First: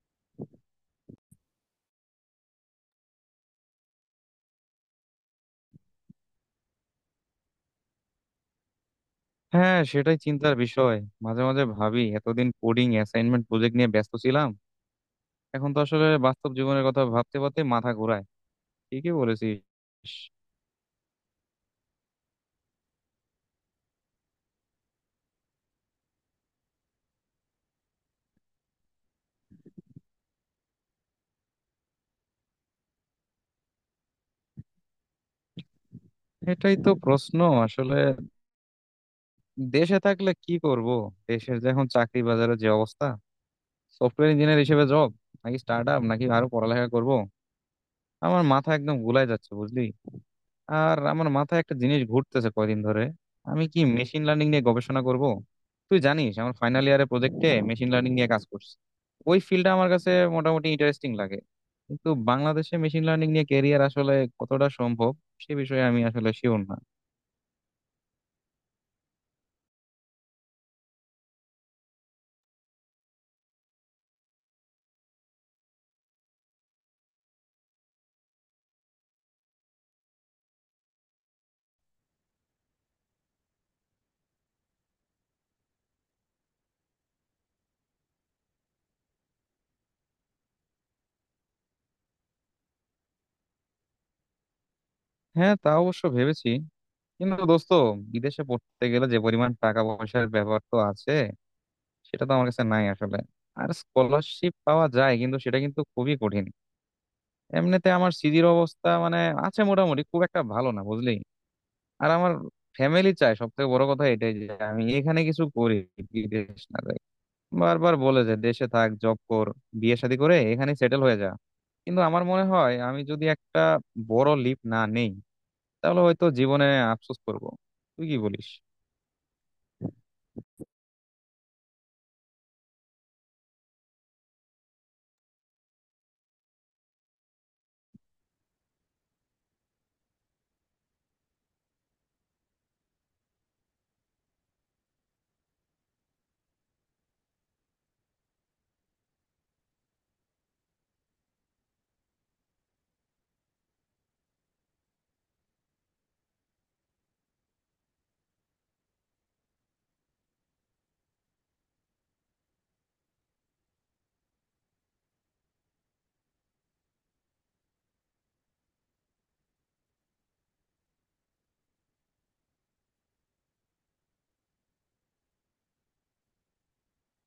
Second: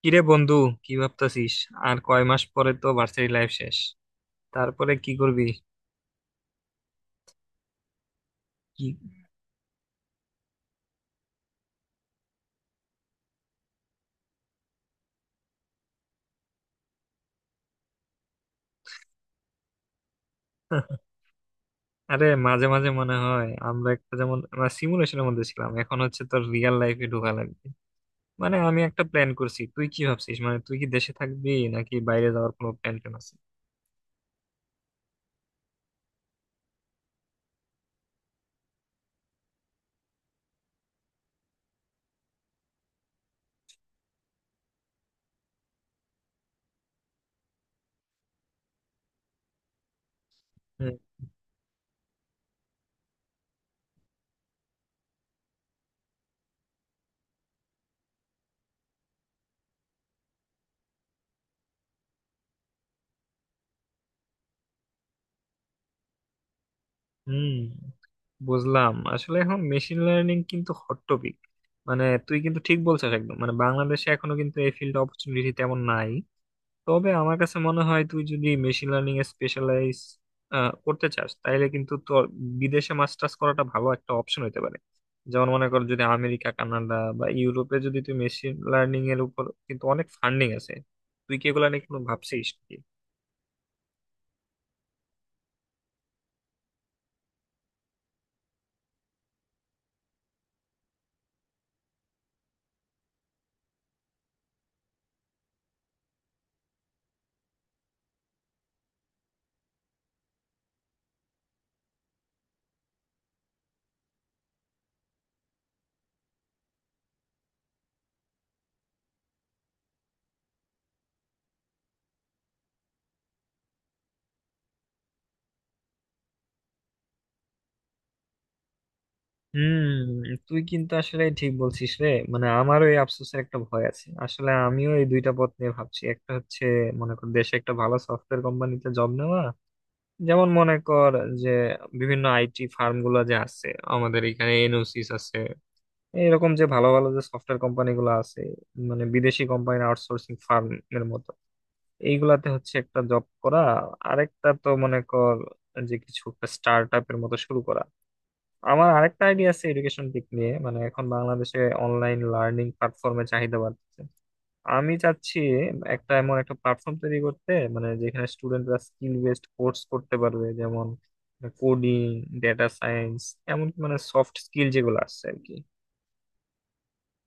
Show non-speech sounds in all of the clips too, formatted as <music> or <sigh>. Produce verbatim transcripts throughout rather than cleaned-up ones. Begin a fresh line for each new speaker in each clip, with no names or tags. কিরে বন্ধু, কি ভাবতাছিস? আর কয় মাস পরে তো ভার্সিটি লাইফ শেষ। তারপরে কি করবি? কি?
হ্যাঁ সেটাই চিন্তার বিষয়। মাঝে মাঝে ভাবি এতদিন কোডিং অ্যাসাইনমেন্ট প্রজেক্ট নিয়ে ব্যস্ত ছিলাম। এখন তো আসলে বাস্তব জীবনের কথা ভাবতে ভাবতে মাথা ঘোরায়। ঠিকই বলেছিস।
<laughs> আরে মাঝে মাঝে মনে হয় আমরা একটা যেমন আমরা সিমুলেশনের মধ্যে ছিলাম, এখন হচ্ছে তোর রিয়েল লাইফে ঢোকা লাগবে। মানে আমি একটা প্ল্যান করছি, তুই কি ভাবছিস? মানে তুই কি দেশে থাকবি নাকি বাইরে যাওয়ার কোনো প্ল্যান ট্যান আছে?
এটাই তো প্রশ্ন। আসলে দেশে থাকলে কি করব? দেশের যে এখন চাকরি বাজারের যে অবস্থা, সফটওয়্যার ইঞ্জিনিয়ার হিসেবে জব নাকি স্টার্ট আপ নাকি আরো পড়ালেখা করব, আমার মাথা একদম গুলাই যাচ্ছে বুঝলি।
হুম,
আর আমার মাথায় একটা জিনিস ঘুরতেছে কয়দিন ধরে। আমি কি মেশিন লার্নিং নিয়ে গবেষণা করব? তুই জানিস আমার ফাইনাল ইয়ারের প্রজেক্টে মেশিন লার্নিং নিয়ে কাজ করছি। ওই ফিল্ডটা আমার কাছে মোটামুটি ইন্টারেস্টিং লাগে। কিন্তু বাংলাদেশে মেশিন লার্নিং নিয়ে ক্যারিয়ার আসলে কতটা সম্ভব, সে বিষয়ে আমি আসলে শিওর না।
হুম, বুঝলাম। আসলে এখন মেশিন লার্নিং কিন্তু হট টপিক। মানে তুই কিন্তু ঠিক বলছিস একদম, মানে বাংলাদেশে এখনো কিন্তু এই ফিল্ড অপরচুনিটি তেমন নাই। তবে আমার কাছে মনে হয় তুই যদি মেশিন লার্নিং এ স্পেশালাইজ করতে চাস তাইলে কিন্তু তোর বিদেশে মাস্টার্স করাটা ভালো একটা অপশন হতে পারে। যেমন মনে কর যদি আমেরিকা কানাডা বা ইউরোপে যদি তুই মেশিন লার্নিং এর উপর কিন্তু অনেক ফান্ডিং আছে। তুই কি এগুলা নিয়ে কোনো ভাবছিস কি?
হ্যাঁ, তা অবশ্য ভেবেছি। কিন্তু দোস্ত, বিদেশে পড়তে গেলে যে পরিমাণ টাকা পয়সার ব্যাপার তো আছে, সেটা তো আমার কাছে নাই আসলে। আর স্কলারশিপ পাওয়া যায় কিন্তু সেটা কিন্তু খুবই কঠিন। এমনিতে আমার সিজির অবস্থা মানে আছে মোটামুটি, খুব একটা ভালো না বুঝলি। আর আমার ফ্যামিলি চায়, সব থেকে বড় কথা এটাই যে আমি এখানে কিছু করি, বিদেশ না যাই। বারবার বলে যে দেশে থাক, জব কর, বিয়ে শাদী করে এখানে সেটেল হয়ে যা। কিন্তু আমার মনে হয় আমি যদি একটা বড় লিপ না নেই তাহলে হয়তো জীবনে আফসোস করব। তুই কি বলিস?
হুম, তুই কিন্তু আসলে ঠিক বলছিস রে। মানে আমারও এই আফসোসের একটা ভয় আছে, আসলে আমিও এই দুইটা পথ নিয়ে ভাবছি। একটা হচ্ছে মনে কর দেশে একটা ভালো সফটওয়্যার কোম্পানিতে জব নেওয়া, যেমন মনে কর যে বিভিন্ন আইটি ফার্ম গুলো যে আছে, আমাদের এখানে এনওসিস আছে, এরকম যে ভালো ভালো যে সফটওয়্যার কোম্পানি গুলো আছে, মানে বিদেশি কোম্পানি আউটসোর্সিং ফার্ম এর মতো, এইগুলাতে হচ্ছে একটা জব করা। আরেকটা তো মনে কর যে কিছু একটা স্টার্ট এর মতো শুরু করা। আমার আরেকটা আইডিয়া আছে এডুকেশন দিক নিয়ে, মানে এখন বাংলাদেশে অনলাইন লার্নিং প্ল্যাটফর্মে চাহিদা বাড়ছে। আমি চাচ্ছি একটা এমন একটা প্ল্যাটফর্ম তৈরি করতে, মানে যেখানে স্টুডেন্টরা স্কিল বেসড কোর্স করতে পারবে, যেমন কোডিং, ডেটা সায়েন্স, এমন মানে সফট স্কিল যেগুলো আছে আর কি,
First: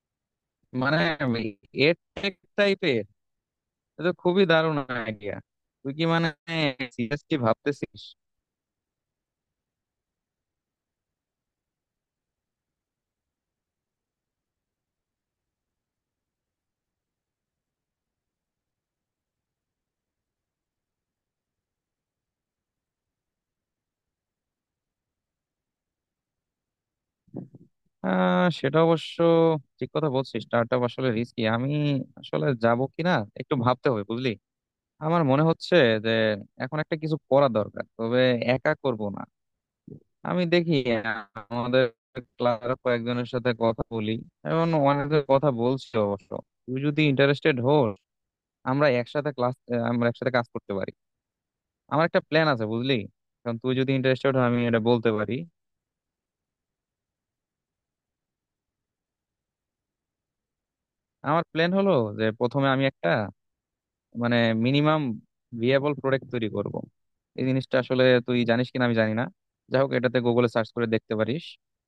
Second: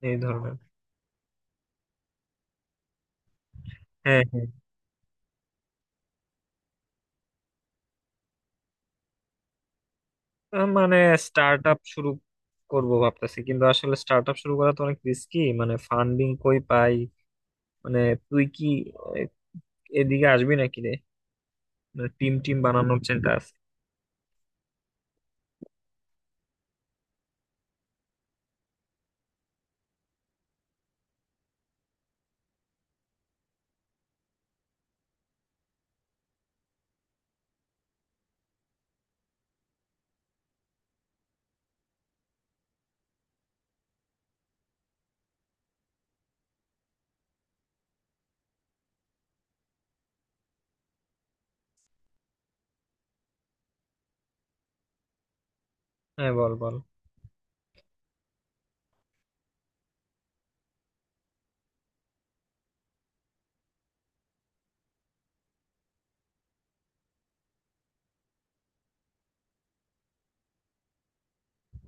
এই ধরনের।
মানে এর টাইপের এটা তো
হ্যাঁ,
খুবই
হ্যাঁ,
দারুণ আইডিয়া। তুই কি মানে সিরিয়াসলি ভাবতেছিস?
আহ, মানে স্টার্ট আপ শুরু করব ভাবতেছি, কিন্তু আসলে স্টার্ট আপ শুরু করা তো অনেক রিস্কি, মানে ফান্ডিং কই পাই? মানে তুই কি আহ, এদিকে আসবি নাকি রে? মানে টিম টিম বানানোর <laughs> চিন্তা আছে।
আহ সেটা অবশ্য ঠিক কথা বলছিস, স্টার্টআপ আসলে রিস্কি। আমি আসলে যাব কিনা একটু ভাবতে হবে বুঝলি। আমার মনে হচ্ছে যে এখন একটা কিছু করা দরকার, তবে একা করব না। আমি দেখি আমাদের ক্লাসের কয়েকজনের সাথে কথা বলি। এখন অনেকের কথা বলছি অবশ্য। তুই যদি ইন্টারেস্টেড হোস, আমরা একসাথে ক্লাস আমরা একসাথে কাজ করতে পারি। আমার একটা প্ল্যান আছে বুঝলি। কারণ তুই যদি ইন্টারেস্টেড হয় আমি এটা বলতে পারি।
হ্যাঁ, বল বল।
আমার প্ল্যান হলো যে প্রথমে আমি একটা মানে মিনিমাম ভিএবল প্রোডাক্ট তৈরি করব। এই জিনিসটা আসলে তুই জানিস কিনা আমি জানি না। যাই হোক, এটাতে গুগলে সার্চ করে দেখতে পারিস।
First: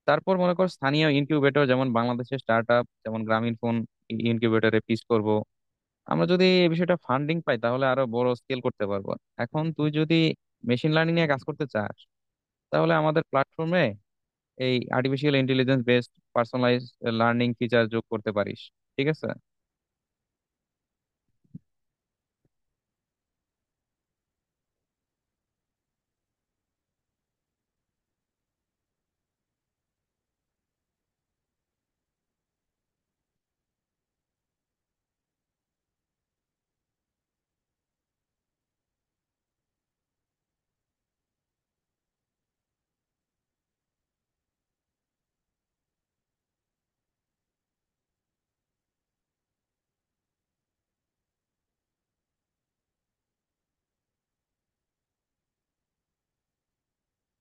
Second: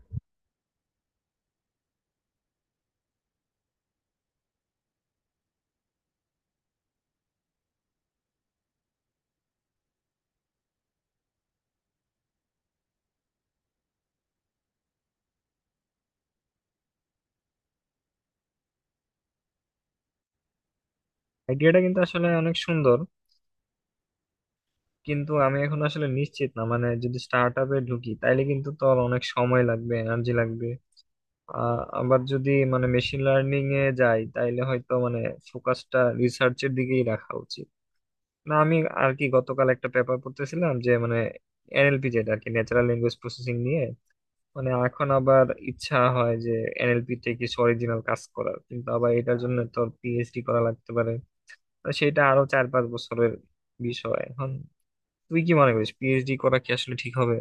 তারপর মনে কর স্থানীয় ইনকিউবেটর, যেমন বাংলাদেশের স্টার্ট আপ, যেমন গ্রামীণ ফোন ইনকিউবেটরে পিচ করব। আমরা যদি এই বিষয়টা ফান্ডিং পাই তাহলে আরো বড় স্কেল করতে পারবো। এখন তুই যদি মেশিন লার্নিং নিয়ে কাজ করতে চাস তাহলে আমাদের প্ল্যাটফর্মে এই artificial intelligence based personalize learning feature যোগ করতে পারিস, ঠিক আছে?
আইডিয়াটা কিন্তু আসলে অনেক সুন্দর, কিন্তু আমি এখন আসলে নিশ্চিত না। মানে যদি স্টার্ট আপে ঢুকি তাইলে কিন্তু তো আর অনেক সময় লাগবে, এনার্জি লাগবে। আ- আবার যদি মানে মেশিন লার্নিং এ যাই তাইলে হয়তো মানে ফোকাসটা রিসার্চের দিকেই রাখা উচিত না আমি। আর কি গতকাল একটা পেপার পড়তেছিলাম যে মানে এনএলপি, যেটা আর কি ন্যাচারাল ল্যাঙ্গুয়েজ প্রসেসিং নিয়ে, মানে এখন আবার ইচ্ছা হয় যে এনএলপি তে কিছু অরিজিনাল কাজ করার, কিন্তু আবার এটার জন্য তো পিএইচডি করা লাগতে পারে। তো সেটা আরো চার পাঁচ বছরের বিষয়। এখন তুই কি মনে করিস পিএইচডি করা কি আসলে ঠিক হবে?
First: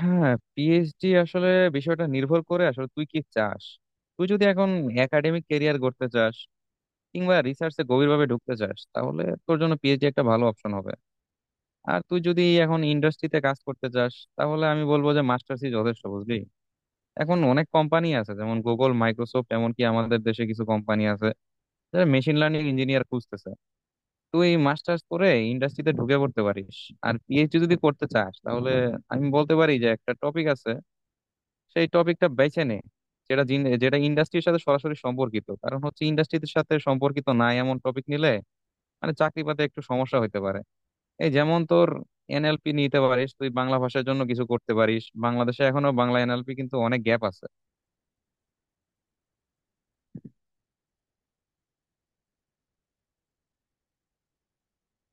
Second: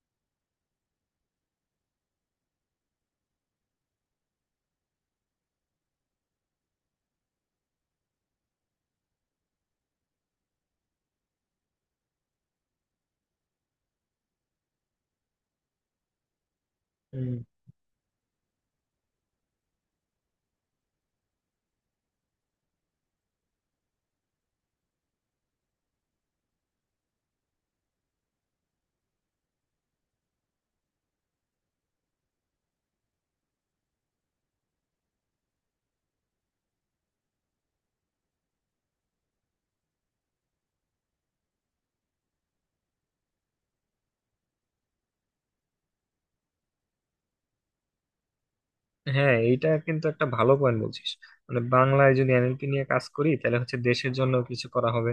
হ্যাঁ, পিএইচডি আসলে বিষয়টা নির্ভর করে আসলে তুই কি চাস। তুই যদি এখন একাডেমিক ক্যারিয়ার করতে চাস কিংবা রিসার্চে গভীরভাবে ঢুকতে চাস তাহলে তোর জন্য পিএইচডি একটা ভালো অপশন হবে। আর তুই যদি এখন ইন্ডাস্ট্রিতে কাজ করতে চাস তাহলে আমি বলবো যে মাস্টার্সই যথেষ্ট বুঝলি।
হুম,
এখন অনেক কোম্পানি আছে, যেমন গুগল, মাইক্রোসফট, এমনকি আমাদের দেশে কিছু কোম্পানি আছে যারা মেশিন লার্নিং ইঞ্জিনিয়ার খুঁজতেছে। তুই মাস্টার্স করে ইন্ডাস্ট্রিতে ঢুকে পড়তে পারিস। আর পিএইচডি যদি করতে চাস তাহলে আমি বলতে পারি যে একটা টপিক আছে, সেই টপিকটা বেছে নে, যেটা জিন- যেটা ইন্ডাস্ট্রির সাথে সরাসরি সম্পর্কিত। কারণ হচ্ছে ইন্ডাস্ট্রির সাথে সম্পর্কিত না এমন টপিক নিলে মানে চাকরি পাতে একটু সমস্যা হইতে পারে। এই যেমন তোর এনএলপি নিতে পারিস, তুই বাংলা ভাষার জন্য কিছু করতে পারিস, বাংলাদেশে এখনো বাংলা এনএলপি কিন্তু অনেক গ্যাপ আছে।
হ্যাঁ এটা কিন্তু একটা ভালো পয়েন্ট বলছিস। মানে বাংলায় যদি এনএলপি নিয়ে কাজ করি তাহলে হচ্ছে দেশের জন্য কিছু করা হবে।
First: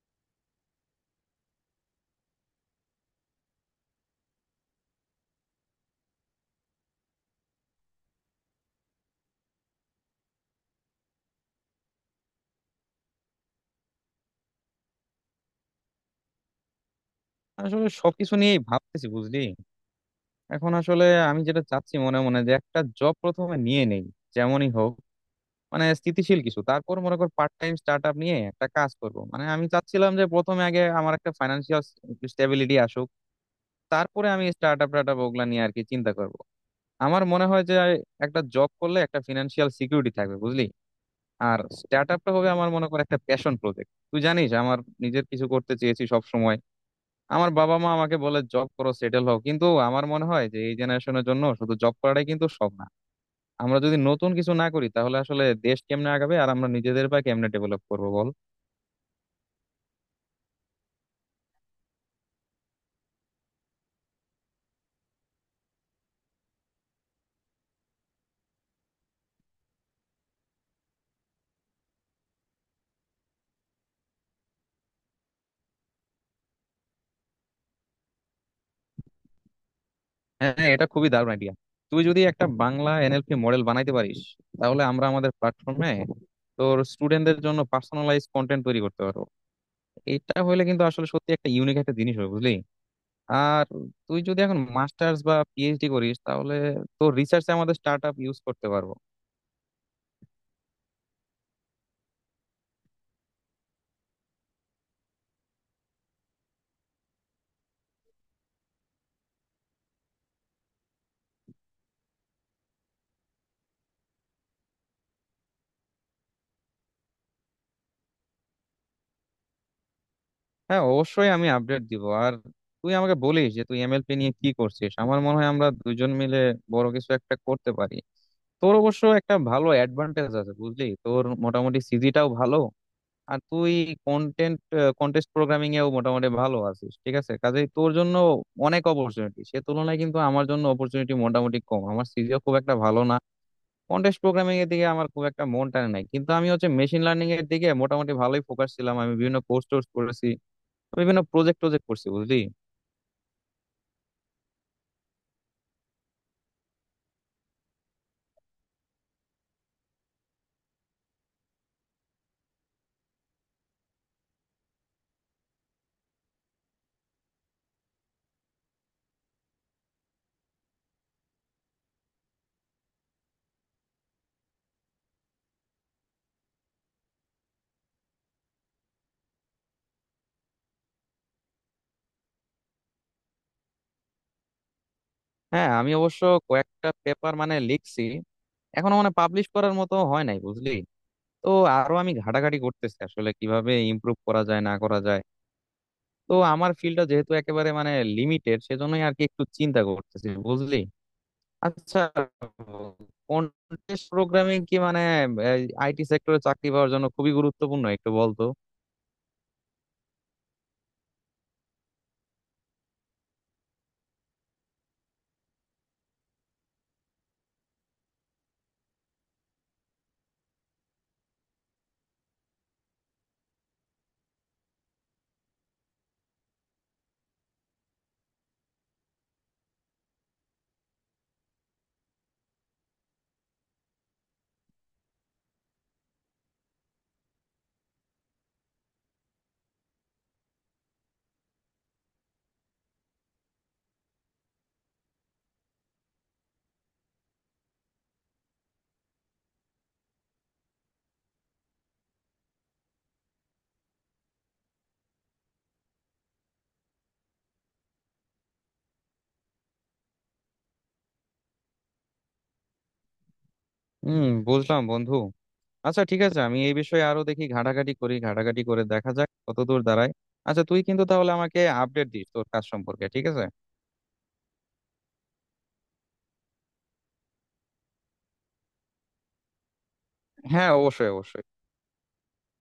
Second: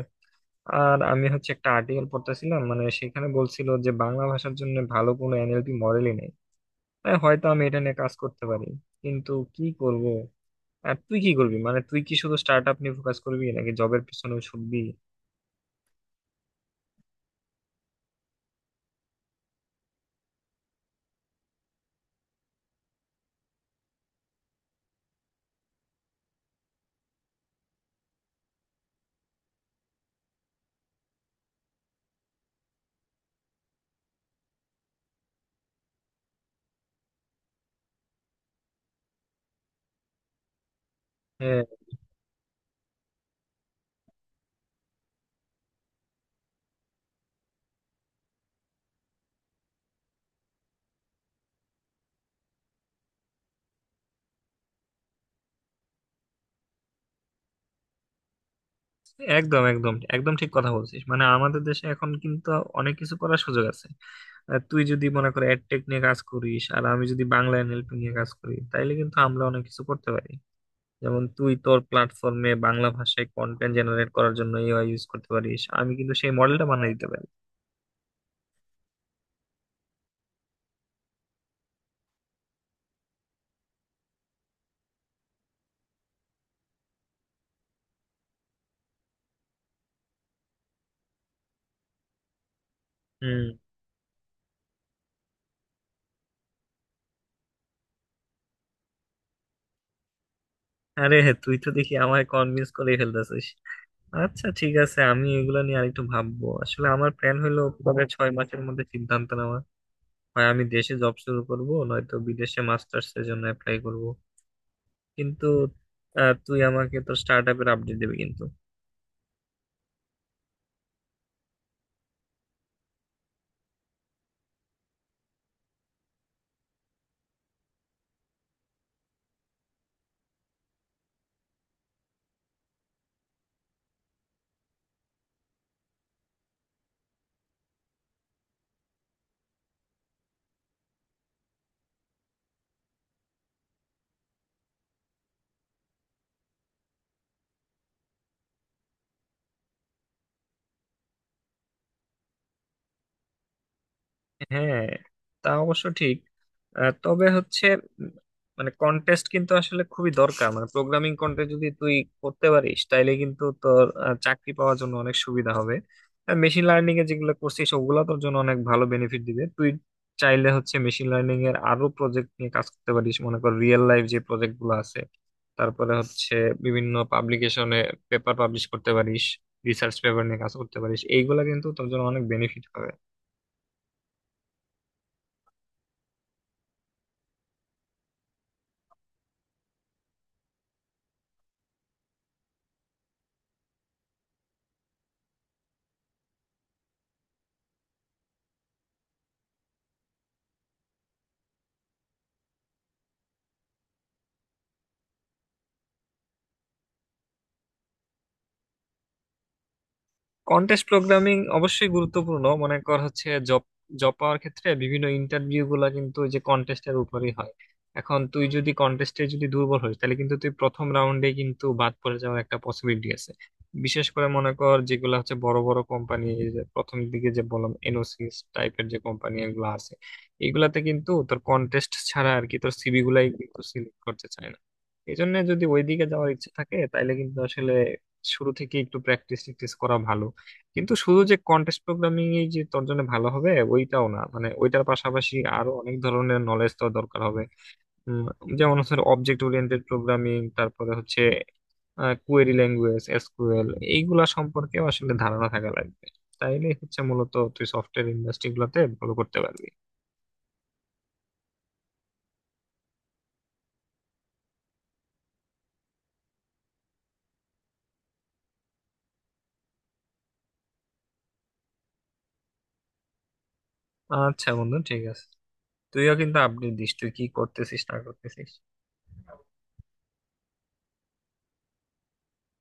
আর আমি হচ্ছে একটা আর্টিকেল পড়তেছিলাম, মানে সেখানে বলছিল যে বাংলা ভাষার জন্য ভালো কোনো এনএলপি মডেলই নেই। তাই হয়তো আমি এটা নিয়ে কাজ করতে পারি, কিন্তু কি করব? আর তুই কি করবি? মানে তুই কি শুধু স্টার্ট আপ নিয়ে ফোকাস করবি নাকি জবের পিছনেও ছুটবি?
আসলে সবকিছু নিয়েই ভাবতেছি বুঝলি। এখন আসলে আমি যেটা চাচ্ছি মনে মনে যে একটা জব প্রথমে নিয়ে নেই, যেমনই হোক, মানে স্থিতিশীল কিছু। তারপর মনে কর পার্ট টাইম স্টার্ট আপ নিয়ে একটা কাজ করব, মানে আমি চাচ্ছিলাম যে প্রথমে আগে আমার একটা ফাইন্যান্সিয়াল স্টেবিলিটি আসুক। তারপরে আমি স্টার্ট আপ টার্ট ওগুলা নিয়ে আর কি চিন্তা করব। আমার মনে হয় যে একটা জব করলে একটা ফিনান্সিয়াল সিকিউরিটি থাকবে বুঝলি। আর
হ্যাঁ,
স্টার্ট আপটা হবে আমার মনে কর একটা প্যাশন প্রজেক্ট। তুই জানিস আমার নিজের কিছু করতে চেয়েছি সব সময়। আমার বাবা মা আমাকে বলে জব করো, সেটেল হও, কিন্তু আমার মনে হয় যে এই জেনারেশনের জন্য শুধু জব করাটাই কিন্তু সব না। আমরা যদি নতুন কিছু না করি তাহলে আসলে দেশ কেমনে আগাবে, আর আমরা নিজেদের বা কেমনে ডেভেলপ করবো বল।
একদম একদম একদম ঠিক কথা বলছিস। মানে আমাদের দেশে এখন কিন্তু অনেক কিছু করার সুযোগ আছে। আর তুই যদি মনে কর এডটেক নিয়ে কাজ করিস আর আমি যদি বাংলা এনএলপি নিয়ে কাজ করি তাইলে কিন্তু আমরা অনেক কিছু করতে পারি। যেমন তুই তোর প্ল্যাটফর্মে বাংলা ভাষায় কন্টেন্ট জেনারেট করার জন্য এআই ইউজ করতে পারিস, আমি কিন্তু সেই মডেলটা বানিয়ে দিতে পারি।
হ্যাঁ, হ্যাঁ, এটা খুবই দারুণ আইডিয়া। তুই যদি একটা বাংলা এনএলপি মডেল বানাইতে পারিস তাহলে আমরা আমাদের প্ল্যাটফর্মে তোর স্টুডেন্টদের জন্য পার্সোনালাইজ কন্টেন্ট তৈরি করতে পারবো। এটা হলে কিন্তু আসলে সত্যি একটা ইউনিক একটা জিনিস হবে বুঝলি।
হুম,
আর তুই যদি এখন মাস্টার্স বা পিএইচডি করিস তাহলে তোর রিসার্চে আমাদের স্টার্ট আপ ইউজ করতে পারবো।
আরে হ্যাঁ, তুই তো দেখি আমায় কনভিন্স করে ফেলতেছিস। আচ্ছা ঠিক আছে, আমি এগুলো নিয়ে আরেকটু ভাববো। আসলে আমার প্ল্যান হলো পরে ছয় মাসের মধ্যে সিদ্ধান্ত নেওয়া। হয় আমি দেশে জব শুরু করব, নয়তো বিদেশে মাস্টার্স এর জন্য অ্যাপ্লাই করব। কিন্তু আহ, তুই আমাকে তোর স্টার্ট আপের আপডেট দিবি কিন্তু।
হ্যাঁ, অবশ্যই আমি আপডেট দিব। আর তুই আমাকে বলিস যে তুই এমএলপি নিয়ে কি করছিস। আমার মনে হয় আমরা দুজন মিলে বড় কিছু একটা করতে পারি। তোর অবশ্য একটা ভালো অ্যাডভান্টেজ আছে বুঝলি, তোর মোটামুটি সিজিটাও ভালো। আর তুই কন্টেন্ট কন্টেস্ট প্রোগ্রামিং এও মোটামুটি ভালো আছিস, ঠিক আছে। কাজেই তোর জন্য অনেক অপরচুনিটি। সে তুলনায় কিন্তু আমার জন্য অপরচুনিটি মোটামুটি কম, আমার সিজিও খুব একটা ভালো না। কন্টেস্ট প্রোগ্রামিং এর দিকে আমার খুব একটা মন টানে নাই, কিন্তু আমি হচ্ছে মেশিন লার্নিং এর দিকে মোটামুটি ভালোই ফোকাস ছিলাম। আমি বিভিন্ন কোর্স টোর্স করেছি, বিভিন্ন প্রজেক্ট টজেক্ট করছি বুঝলি।
হ্যাঁ, তা অবশ্য ঠিক। আহ, তবে হচ্ছে উম, মানে কন্টেস্ট কিন্তু আসলে খুবই দরকার, মানে প্রোগ্রামিং কন্টেস্ট যদি তুই করতে পারিস তাইলে কিন্তু তোর আহ, চাকরি পাওয়ার জন্য অনেক সুবিধা হবে। মেশিন লার্নিং এ যেগুলো করছিস ওগুলো তোর জন্য অনেক ভালো বেনিফিট দিবে। তুই চাইলে হচ্ছে মেশিন লার্নিং এর আরো প্রজেক্ট নিয়ে কাজ করতে পারিস, মনে কর রিয়েল লাইফ যে প্রজেক্ট গুলো আছে, তারপরে হচ্ছে বিভিন্ন পাবলিকেশনে পেপার পাবলিশ করতে পারিস, রিসার্চ পেপার নিয়ে কাজ করতে পারিস। এইগুলা কিন্তু তোর জন্য অনেক বেনিফিট হবে।
হ্যাঁ, আমি অবশ্য কয়েকটা পেপার মানে লিখছি, এখনো মানে পাবলিশ করার মতো হয় নাই বুঝলি। তো আরো আমি ঘাটাঘাটি করতেছি আসলে কিভাবে ইমপ্রুভ করা যায় না করা যায়। তো আমার ফিল্ডটা যেহেতু একেবারে মানে লিমিটেড, সেজন্যই আর কি একটু চিন্তা করতেছি বুঝলি। আচ্ছা, কন্টেস্ট প্রোগ্রামিং কি মানে আইটি সেক্টরে চাকরি পাওয়ার জন্য খুবই গুরুত্বপূর্ণ, একটু বলতো।
কন্টেস্ট প্রোগ্রামিং অবশ্যই গুরুত্বপূর্ণ। মনে কর হচ্ছে জব জব পাওয়ার ক্ষেত্রে বিভিন্ন ইন্টারভিউ গুলা কিন্তু ওই যে কন্টেস্টের উপরই হয়। এখন তুই যদি কন্টেস্টে যদি দুর্বল হস তাহলে কিন্তু তুই প্রথম রাউন্ডে কিন্তু বাদ পড়ে যাওয়ার একটা পসিবিলিটি আছে। বিশেষ করে মনে কর যেগুলো হচ্ছে বড় বড় কোম্পানি, প্রথম দিকে যে বললাম এনওসিস টাইপের যে কোম্পানি এগুলো আছে, এগুলাতে কিন্তু তোর কন্টেস্ট ছাড়া আর কি তোর সিভি গুলাই কিন্তু সিলেক্ট করতে চায় না। এই জন্য যদি ওইদিকে যাওয়ার ইচ্ছা থাকে তাইলে কিন্তু আসলে শুরু থেকে একটু প্র্যাকটিস ট্যাকটিস করা ভালো। কিন্তু শুধু যে কন্টেস্ট প্রোগ্রামিং এই যে তোর জন্য ভালো হবে ওইটাও না, মানে ওইটার পাশাপাশি আরো অনেক ধরনের নলেজ তোর দরকার হবে। উম, যেমন হচ্ছে অবজেক্ট ওরিয়েন্টেড প্রোগ্রামিং, তারপরে হচ্ছে কোয়েরি ল্যাঙ্গুয়েজ এসকিউএল, এইগুলা সম্পর্কেও আসলে ধারণা থাকা লাগবে। তাইলে হচ্ছে মূলত তুই সফটওয়্যার ইন্ডাস্ট্রি গুলাতে ভালো করতে পারবি।
হুম, বুঝলাম বন্ধু। আচ্ছা ঠিক আছে, আমি এই বিষয়ে আরো দেখি, ঘাটাঘাটি করি, ঘাটাঘাটি করে দেখা যাক কতদূর দাঁড়ায়। আচ্ছা তুই কিন্তু তাহলে আমাকে আপডেট দিস তোর কাজ সম্পর্কে, ঠিক আছে?
আচ্ছা বন্ধু, ঠিক আছে। তুইও কিন্তু আপডেট দিস, তুই কি করতেছিস না করতেছিস।
হ্যাঁ, অবশ্যই অবশ্যই।